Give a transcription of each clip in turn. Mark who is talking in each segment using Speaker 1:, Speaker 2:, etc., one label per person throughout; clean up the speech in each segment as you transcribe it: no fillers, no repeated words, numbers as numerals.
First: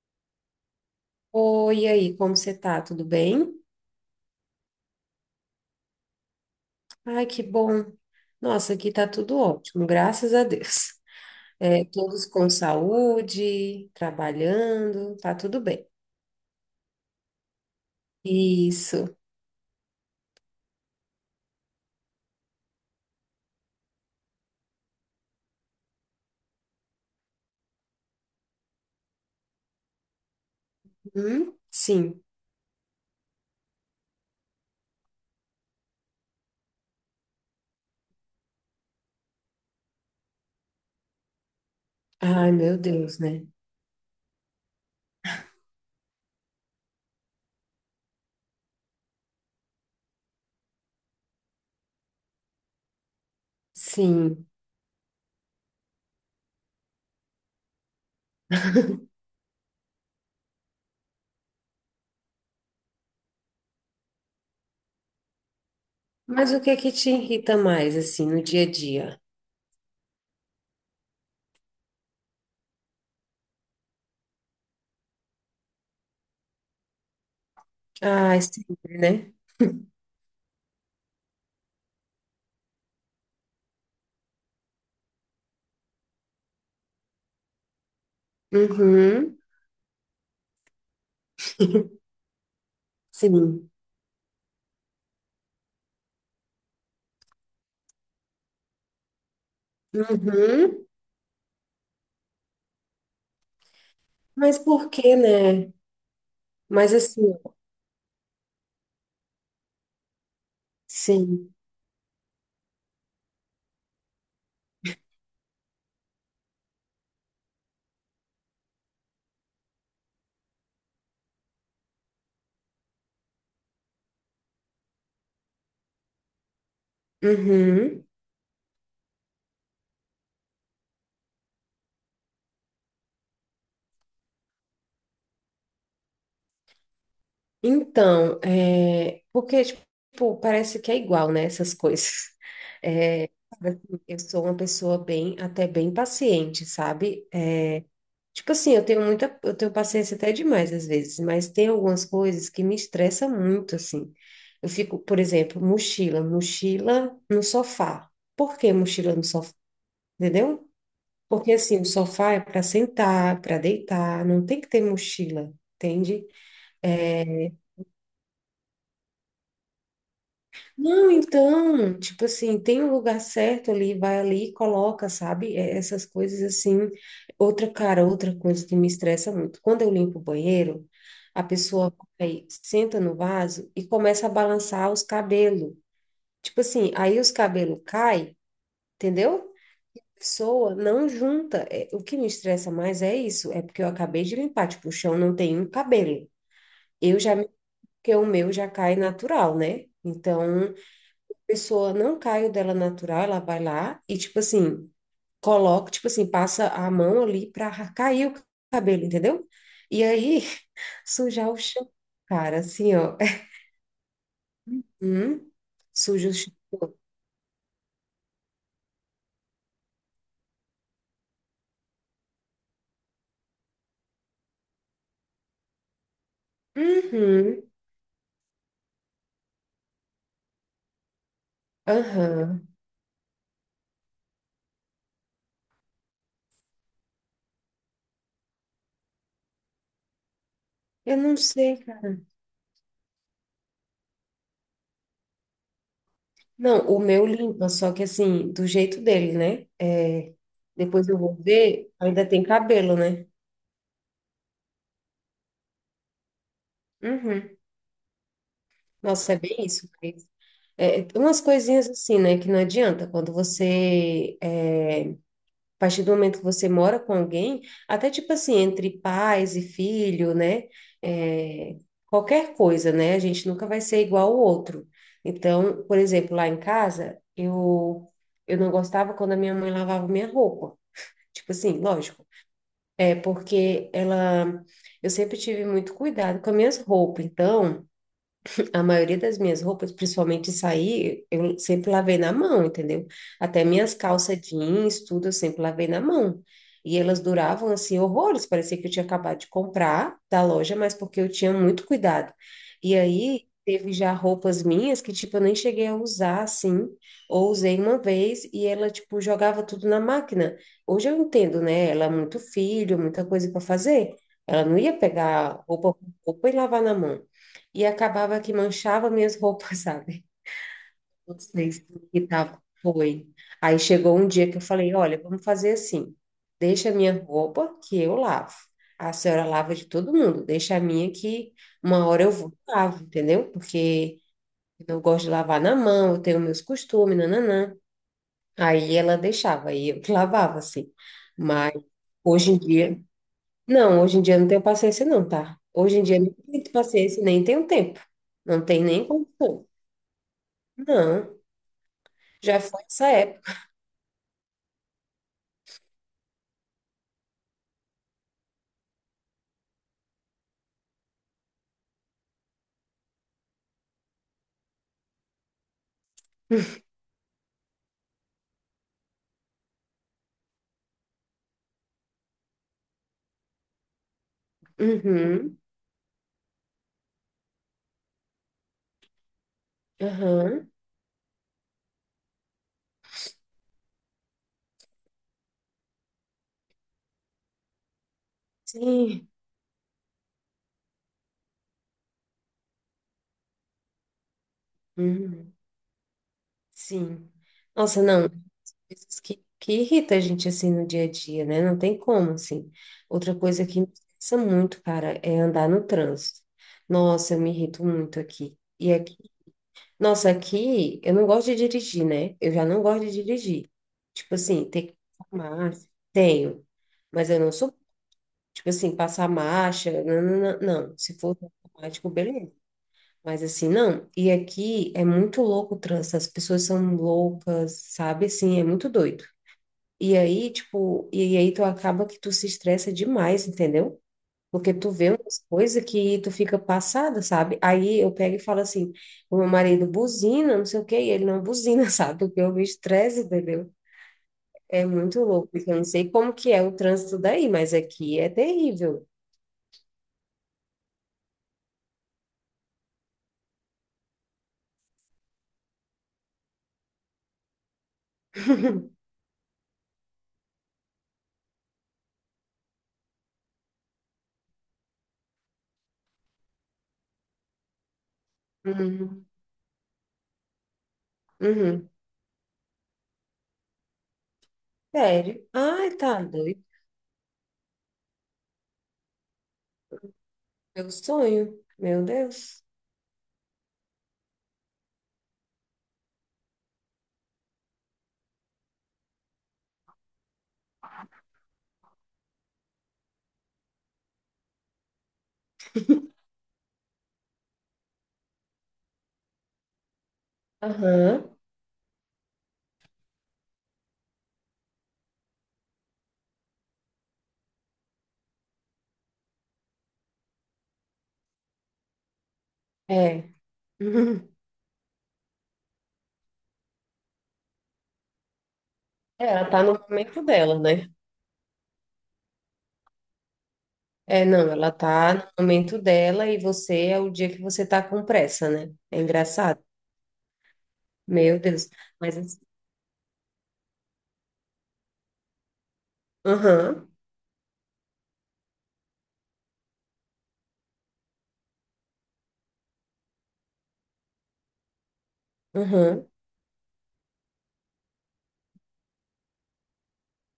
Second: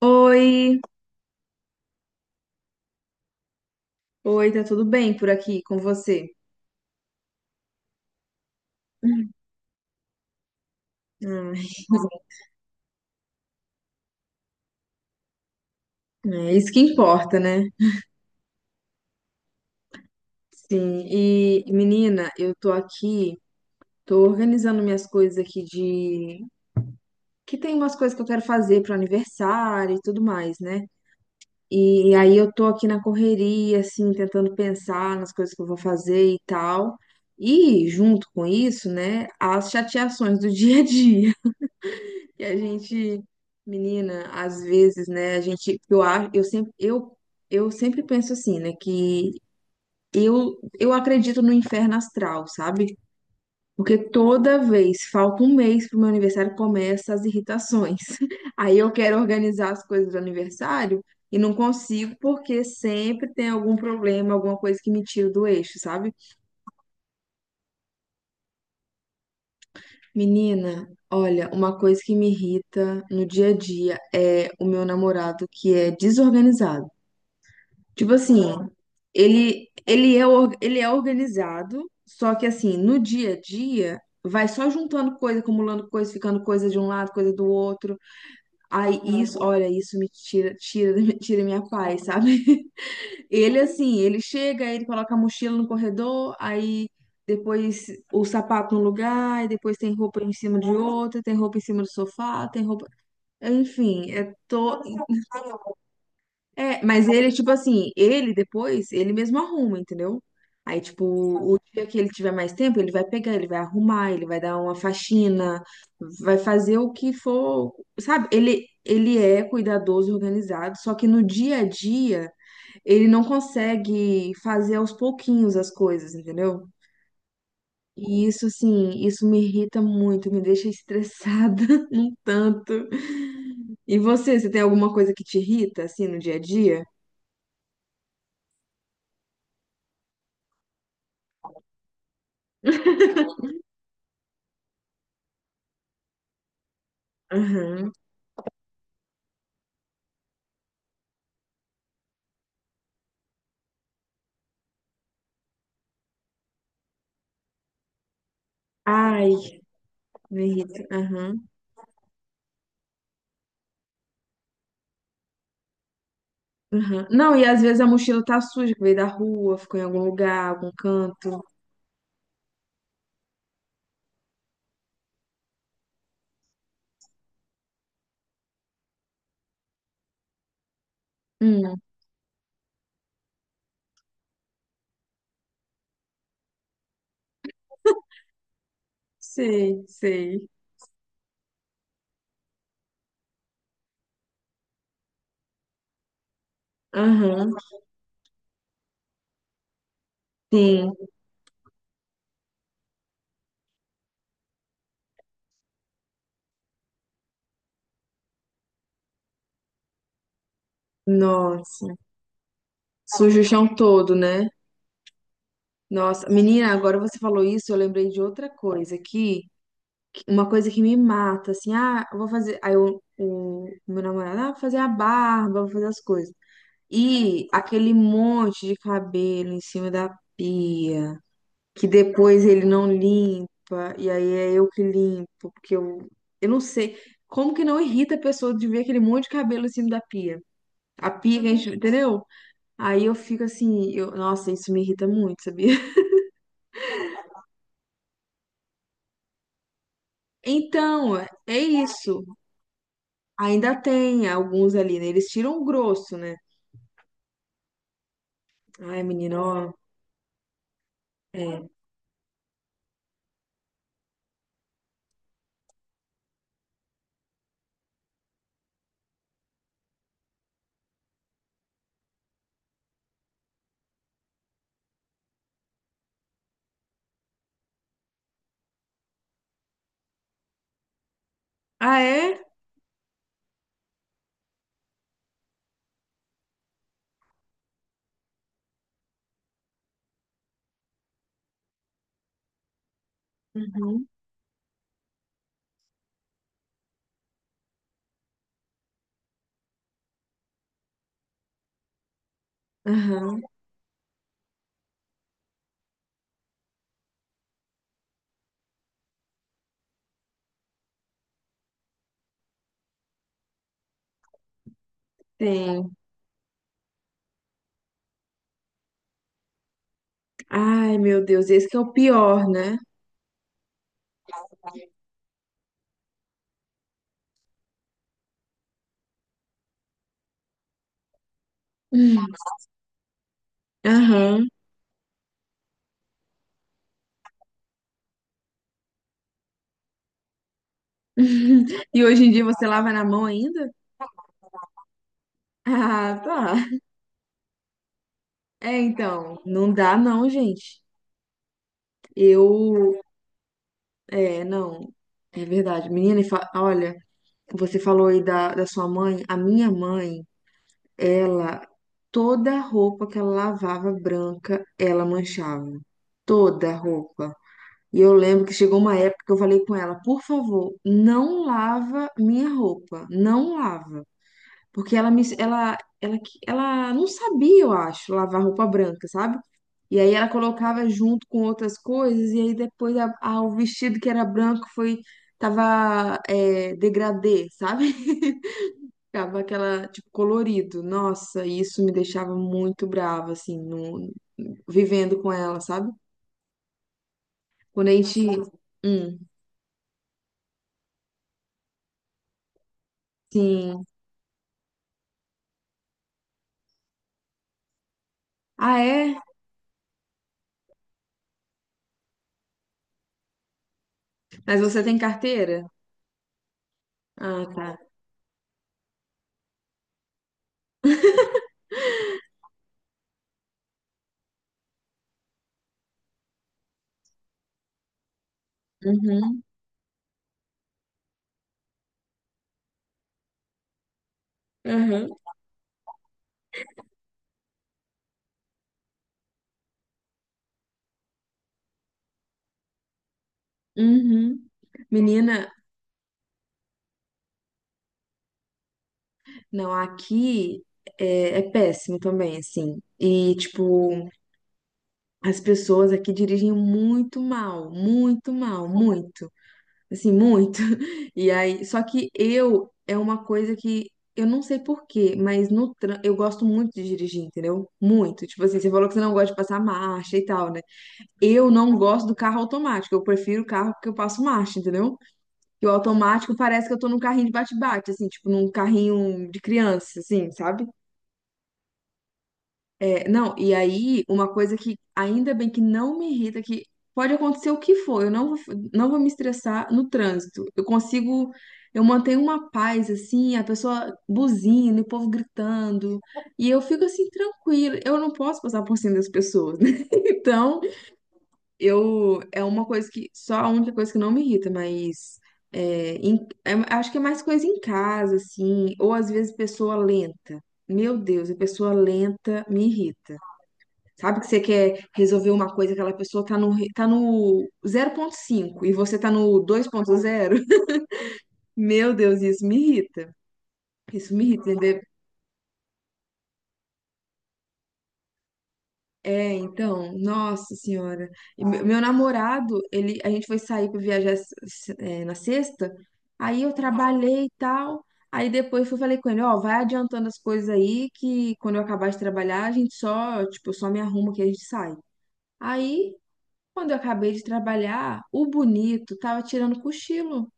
Speaker 1: Oi,
Speaker 2: Oi, e aí, como você tá? Tudo bem?
Speaker 1: oi, tá tudo bem por aqui com você?
Speaker 2: Ai, que bom. Nossa, aqui tá tudo ótimo, graças a Deus.
Speaker 1: Hum.
Speaker 2: É, todos com saúde, trabalhando, tá tudo bem.
Speaker 1: É isso que importa, né?
Speaker 2: Isso.
Speaker 1: Sim, e menina, eu tô aqui, tô organizando minhas coisas aqui de que tem umas coisas que eu quero fazer pro aniversário e tudo mais, né?
Speaker 2: Hum?
Speaker 1: E
Speaker 2: Sim.
Speaker 1: aí eu tô aqui na correria, assim, tentando pensar nas coisas que eu vou fazer e tal. E junto com isso, né, as chateações do dia a dia. E
Speaker 2: Ai,
Speaker 1: a
Speaker 2: meu Deus,
Speaker 1: gente,
Speaker 2: né?
Speaker 1: menina, às vezes, né, a gente, eu acho, eu sempre, eu sempre penso assim, né, que eu acredito no inferno astral, sabe? Porque
Speaker 2: Sim.
Speaker 1: toda vez, falta um mês pro meu aniversário, começa as irritações. Aí eu quero organizar as coisas do aniversário e não consigo porque sempre tem algum problema, alguma coisa que me tira do eixo, sabe?
Speaker 2: Mas o que é que te irrita mais, assim, no dia a dia?
Speaker 1: Menina, olha, uma coisa que me irrita no dia a dia é o meu namorado que é desorganizado. Tipo
Speaker 2: Ai,
Speaker 1: assim,
Speaker 2: sempre, né?
Speaker 1: ele é organizado, só que assim, no dia a dia, vai só juntando coisa, acumulando coisa, ficando coisa de um lado, coisa do outro. Aí
Speaker 2: Uhum.
Speaker 1: isso, olha, isso me tira minha paz, sabe? Ele
Speaker 2: Sim.
Speaker 1: assim, ele chega, aí ele coloca a mochila no corredor, aí depois o sapato num lugar, e depois tem roupa em cima de
Speaker 2: Uhum.
Speaker 1: outra, tem roupa em cima do sofá, tem roupa. Enfim, é
Speaker 2: Mas
Speaker 1: to.
Speaker 2: por quê, né?
Speaker 1: É,
Speaker 2: Mas
Speaker 1: mas
Speaker 2: assim,
Speaker 1: ele, tipo assim, ele depois, ele mesmo arruma, entendeu? Aí, tipo,
Speaker 2: sim.
Speaker 1: o dia que ele tiver mais tempo, ele vai pegar, ele vai arrumar, ele vai dar uma faxina, vai fazer o que for, sabe? Ele é cuidadoso e organizado, só que no dia a dia, ele não consegue fazer aos pouquinhos as coisas, entendeu?
Speaker 2: Uhum.
Speaker 1: E isso, assim, isso me irrita muito, me deixa estressada um tanto. E você tem alguma coisa que te irrita, assim, no dia a dia?
Speaker 2: Então, é, porque, tipo, parece que é igual, né, essas coisas. É, sabe, assim, eu sou uma pessoa bem, até bem paciente, sabe? É,
Speaker 1: Aham.
Speaker 2: tipo assim, eu tenho paciência até demais às vezes, mas tem algumas coisas que me estressam muito, assim. Eu fico, por exemplo, mochila, mochila no sofá. Por que mochila no sofá?
Speaker 1: Ai, me
Speaker 2: Entendeu?
Speaker 1: irrita. Aham,
Speaker 2: Porque, assim, o sofá é para sentar, para deitar, não tem que ter mochila, entende?
Speaker 1: aham. Não, e às vezes a mochila tá suja, que veio da rua, ficou em algum lugar, algum
Speaker 2: Não,
Speaker 1: canto.
Speaker 2: então, tipo assim, tem um lugar certo ali, vai ali, e coloca, sabe? É, essas coisas assim. Outra, cara, outra coisa que me estressa muito. Quando eu limpo o banheiro, a
Speaker 1: Hum,
Speaker 2: pessoa aí senta no vaso e começa a balançar os cabelos. Tipo assim, aí os cabelos caem, entendeu?
Speaker 1: sei, sei.
Speaker 2: Pessoa não junta. É, o que me estressa mais é isso, é porque eu acabei de limpar, tipo, o chão não tem um cabelo. Eu já,
Speaker 1: Aham,
Speaker 2: porque o meu já cai natural, né? Então
Speaker 1: sim.
Speaker 2: pessoa não cai o dela natural, ela vai lá e, tipo assim, coloca, tipo assim, passa a mão ali pra cair o cabelo, entendeu? E aí, sujar o
Speaker 1: Nossa.
Speaker 2: chão, cara, assim, ó.
Speaker 1: Suja o chão todo, né?
Speaker 2: Hum,
Speaker 1: Nossa,
Speaker 2: suja o chão.
Speaker 1: menina, agora você falou isso, eu lembrei de outra coisa aqui, que- uma coisa que me mata, assim, ah, eu vou fazer, aí eu- o meu namorado, ah, vou fazer a barba, vou fazer as coisas. E
Speaker 2: Uhum,
Speaker 1: aquele monte de cabelo em cima da pia. Que depois
Speaker 2: aham.
Speaker 1: ele não limpa, e aí é eu que limpo, porque eu não sei como que não irrita a pessoa de ver aquele monte de cabelo em cima da pia. A
Speaker 2: Eu não
Speaker 1: pia que a gente,
Speaker 2: sei, cara.
Speaker 1: entendeu? Aí eu fico assim, eu, nossa, isso me irrita muito, sabia?
Speaker 2: Não, o meu limpa, só que assim, do jeito dele, né? É, depois
Speaker 1: Então,
Speaker 2: eu vou
Speaker 1: é
Speaker 2: ver,
Speaker 1: isso.
Speaker 2: ainda tem cabelo, né?
Speaker 1: Ainda tem alguns ali, né? Eles tiram o grosso, né?
Speaker 2: Uhum.
Speaker 1: Ai,
Speaker 2: Nossa, é
Speaker 1: menina,
Speaker 2: bem
Speaker 1: ó.
Speaker 2: isso. É, umas
Speaker 1: É.
Speaker 2: coisinhas assim, né, que não adianta quando você, é, a partir do momento que você mora com alguém, até tipo assim, entre pais e filho, né, é, qualquer coisa, né, a gente nunca vai ser igual ao outro. Então, por exemplo, lá em casa, eu não gostava quando a minha mãe lavava minha roupa. Tipo assim,
Speaker 1: Ah,
Speaker 2: lógico.
Speaker 1: é?
Speaker 2: É porque ela, eu sempre tive muito cuidado com as minhas roupas, então a maioria das minhas roupas, principalmente sair, eu sempre lavei na mão, entendeu? Até minhas
Speaker 1: Uhum.
Speaker 2: calças jeans, tudo, eu sempre lavei na mão. E elas duravam assim horrores, parecia que eu tinha acabado de comprar da loja, mas porque eu tinha muito cuidado. E
Speaker 1: Aham,
Speaker 2: aí teve já roupas minhas que tipo eu nem cheguei a usar assim, ou usei uma vez e ela tipo jogava tudo na máquina. Hoje eu entendo, né? Ela é muito filho, muita coisa para fazer. Ela não ia pegar roupa,
Speaker 1: tem.
Speaker 2: roupa e lavar na mão. E acabava que manchava minhas roupas, sabe?
Speaker 1: Ai, meu Deus, esse que é
Speaker 2: Vocês
Speaker 1: o
Speaker 2: que
Speaker 1: pior,
Speaker 2: tava.
Speaker 1: né?
Speaker 2: Foi. Aí chegou um dia que eu falei, olha, vamos fazer assim. Deixa a minha roupa que eu lavo. A senhora lava de todo mundo. Deixa a minha que uma hora
Speaker 1: Hum,
Speaker 2: eu vou e lavo, entendeu? Porque
Speaker 1: aham.
Speaker 2: eu não gosto de lavar na mão, eu tenho meus costumes, nananã. Aí ela deixava, aí eu que lavava, assim. Mas
Speaker 1: E hoje em dia
Speaker 2: hoje em
Speaker 1: você lava
Speaker 2: dia,
Speaker 1: na mão ainda?
Speaker 2: não, hoje em dia eu não tenho paciência não, tá? Hoje em dia
Speaker 1: Ah,
Speaker 2: eu não
Speaker 1: tá.
Speaker 2: tenho paciência, nem tenho tempo. Não
Speaker 1: É,
Speaker 2: tem nem como.
Speaker 1: então, não dá não, gente.
Speaker 2: Não, já foi
Speaker 1: Eu,
Speaker 2: essa época.
Speaker 1: é, não. É verdade. Menina, e fa- olha, você falou aí da sua mãe. A minha mãe, ela, toda roupa que ela lavava branca, ela manchava. Toda roupa. E eu lembro que chegou uma época que eu falei com ela, por favor, não lava minha roupa. Não lava. Porque ela me,
Speaker 2: Uhum,
Speaker 1: ela não sabia, eu acho, lavar roupa branca, sabe? E aí ela
Speaker 2: aham,
Speaker 1: colocava junto com outras coisas, e aí depois o vestido que era branco tava é, degradê, sabe?
Speaker 2: sim,
Speaker 1: Ficava aquela, tipo, colorido. Nossa, e isso me deixava muito brava, assim, no, vivendo com
Speaker 2: uhum,
Speaker 1: ela, sabe?
Speaker 2: sim.
Speaker 1: Quando a
Speaker 2: Nossa,
Speaker 1: gente.
Speaker 2: não,
Speaker 1: Hum,
Speaker 2: coisas que irrita a gente assim no dia a dia, né? Não tem como, assim. Outra coisa que
Speaker 1: sim.
Speaker 2: me estressa muito, cara, é andar no trânsito. Nossa, eu me irrito muito aqui.
Speaker 1: Ah,
Speaker 2: E
Speaker 1: é?
Speaker 2: aqui, nossa, aqui eu não gosto de dirigir, né? Eu já não gosto de dirigir. Tipo
Speaker 1: Mas
Speaker 2: assim,
Speaker 1: você
Speaker 2: ter que
Speaker 1: tem carteira?
Speaker 2: arrumar, tenho, mas eu
Speaker 1: Ah,
Speaker 2: não
Speaker 1: tá.
Speaker 2: sou, tipo assim, passar marcha, não, não, não, não. Se for automático, beleza. Mas assim, não. E aqui é muito louco o trânsito, as pessoas são loucas, sabe? Assim, é muito doido.
Speaker 1: Uhum,
Speaker 2: E aí tu acaba que tu se estressa demais, entendeu? Porque tu vê umas coisas que tu fica passada, sabe? Aí eu pego e falo assim, o meu marido buzina, não sei o quê, e ele não buzina, sabe? Porque eu me estresse, entendeu?
Speaker 1: uhum.
Speaker 2: É muito louco,
Speaker 1: Menina,
Speaker 2: porque eu não sei como que é o trânsito daí, mas aqui é terrível.
Speaker 1: não, aqui é péssimo também, assim. E, tipo, as pessoas aqui dirigem muito mal, muito mal, muito, assim, muito. E aí, só que eu é uma coisa que eu não sei por quê, mas no tran- eu gosto muito de dirigir, entendeu? Muito. Tipo assim, você falou que você não
Speaker 2: Uhum.
Speaker 1: gosta de passar marcha e tal, né? Eu não
Speaker 2: Uhum.
Speaker 1: gosto do carro automático. Eu prefiro o carro que eu passo marcha, entendeu?
Speaker 2: Sério?
Speaker 1: Que o
Speaker 2: Ai, tá
Speaker 1: automático
Speaker 2: doido.
Speaker 1: parece que eu tô num carrinho de bate-bate, assim, tipo num carrinho de criança, assim, sabe?
Speaker 2: Meu sonho. Meu Deus.
Speaker 1: É, não, e aí, uma coisa que ainda bem que não me irrita, que pode acontecer o que for, eu não vou me estressar no trânsito. Eu consigo, eu mantenho uma paz, assim, a pessoa buzina, o povo gritando, e eu fico assim, tranquila. Eu não posso passar por cima das pessoas, né? Então,
Speaker 2: Aham,
Speaker 1: eu, é uma coisa que, só a única coisa que não me irrita, mas é, em- é- acho que é mais coisa em casa, assim, ou às vezes pessoa lenta. Meu Deus, a pessoa lenta me irrita.
Speaker 2: é.
Speaker 1: Sabe que
Speaker 2: Uhum.
Speaker 1: você quer resolver uma coisa, aquela pessoa tá no 0,5 e você tá no
Speaker 2: Ela tá no momento
Speaker 1: 2,0?
Speaker 2: dela, né?
Speaker 1: Meu Deus, isso me irrita. Isso
Speaker 2: É,
Speaker 1: me irrita,
Speaker 2: não, ela
Speaker 1: entendeu?
Speaker 2: tá no momento dela e você é o dia que você tá com pressa, né? É
Speaker 1: É,
Speaker 2: engraçado.
Speaker 1: então, nossa senhora.
Speaker 2: Meu
Speaker 1: E me-
Speaker 2: Deus.
Speaker 1: meu
Speaker 2: Mas assim,
Speaker 1: namorado, ele, a gente foi sair pra viajar s- s- é, na sexta, aí eu
Speaker 2: aham,
Speaker 1: trabalhei e tal. Aí depois eu falei com ele, ó, vai adiantando as coisas aí que quando eu acabar de trabalhar, a gente só, tipo, eu só me arrumo que a gente sai. Aí,
Speaker 2: aham.
Speaker 1: quando eu acabei de trabalhar, o bonito tava tirando cochilo.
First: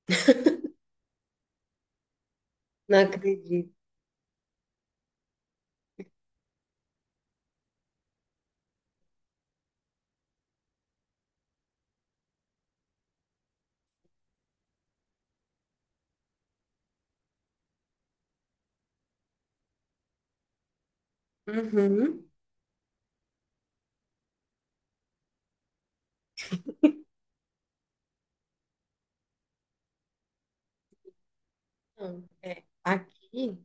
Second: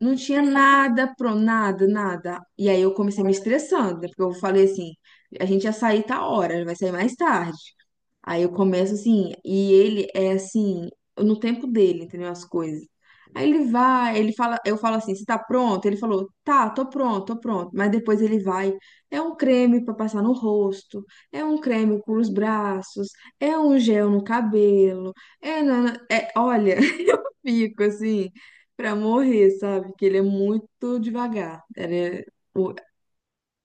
Speaker 1: Não tinha nada pro nada, nada. E aí eu
Speaker 2: Não
Speaker 1: comecei me
Speaker 2: acredito.
Speaker 1: estressando, né? Porque eu falei assim, a gente ia sair tal hora, vai sair mais tarde. Aí eu começo assim, e ele é assim, no tempo dele, entendeu? As coisas. Aí ele vai, ele fala, eu falo assim, você tá pronto? Ele falou, tá, tô pronto, tô pronto. Mas depois ele vai, é um creme pra passar no rosto, é um creme para
Speaker 2: Uhum.
Speaker 1: os braços, é um gel no cabelo, é, nana- é, olha, fico assim, pra morrer, sabe? Que ele é muito devagar. Ele
Speaker 2: Não,
Speaker 1: é,
Speaker 2: é,
Speaker 1: o-
Speaker 2: aqui,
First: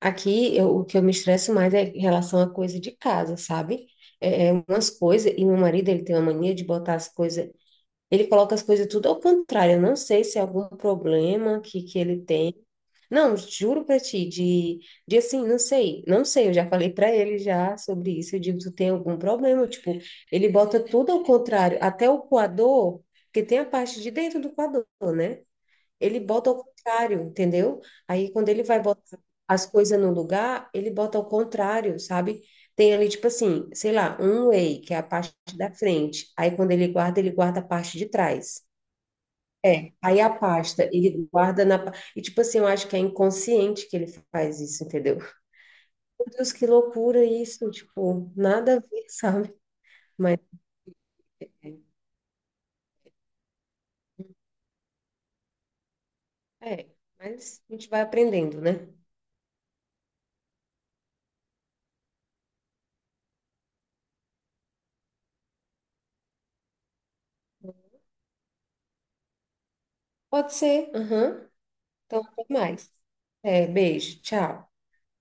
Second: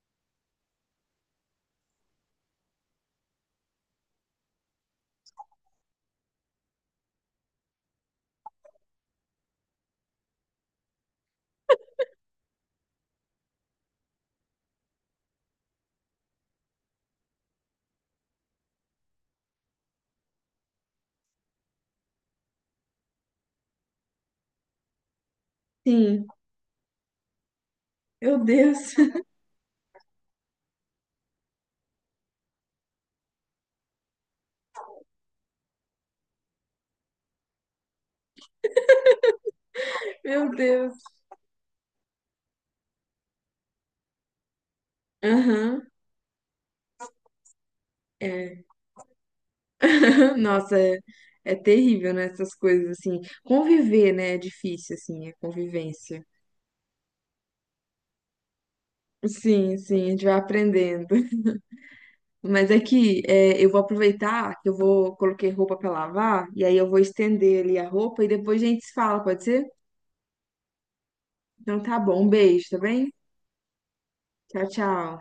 Speaker 2: aqui eu- o que eu me estresso mais é em relação a coisa de casa, sabe? É umas coisas, e meu marido, ele tem uma mania de botar as coisas. Ele coloca as coisas tudo ao contrário. Eu não sei se é algum problema que ele tem. Não, juro pra ti, de assim, não sei, não sei, eu já falei pra ele já sobre isso. Eu digo, tu tem algum problema? Tipo, ele bota tudo ao contrário, até o coador, porque tem a parte de dentro do coador, né? Ele
Speaker 1: sim,
Speaker 2: bota ao contrário, entendeu? Aí
Speaker 1: meu
Speaker 2: quando ele vai
Speaker 1: Deus,
Speaker 2: botar as coisas no lugar, ele bota ao contrário, sabe? Tem ali, tipo assim, sei lá, um whey, que é a parte da frente. Aí quando ele guarda a parte de trás. É. Aí a
Speaker 1: meu
Speaker 2: pasta,
Speaker 1: Deus.
Speaker 2: ele guarda. E tipo assim, eu acho que é inconsciente que ele faz isso, entendeu?
Speaker 1: Aham.
Speaker 2: Meu Deus, que loucura isso, tipo,
Speaker 1: É.
Speaker 2: nada a ver, sabe? Mas
Speaker 1: Nossa, é terrível, né? Essas coisas assim. Conviver, né? É difícil, assim, a convivência.
Speaker 2: é, mas a gente vai aprendendo, né?
Speaker 1: Sim, sim, a gente vai aprendendo. Mas é que é, eu vou aproveitar que eu vou coloquei roupa pra lavar e aí eu vou estender ali a roupa e depois a gente se fala, pode ser?
Speaker 2: Pode ser. Aham.
Speaker 1: Então tá
Speaker 2: Então,
Speaker 1: bom, um
Speaker 2: até
Speaker 1: beijo, tá
Speaker 2: mais.
Speaker 1: bem?
Speaker 2: É, beijo,
Speaker 1: Tchau,
Speaker 2: tchau.
Speaker 1: tchau.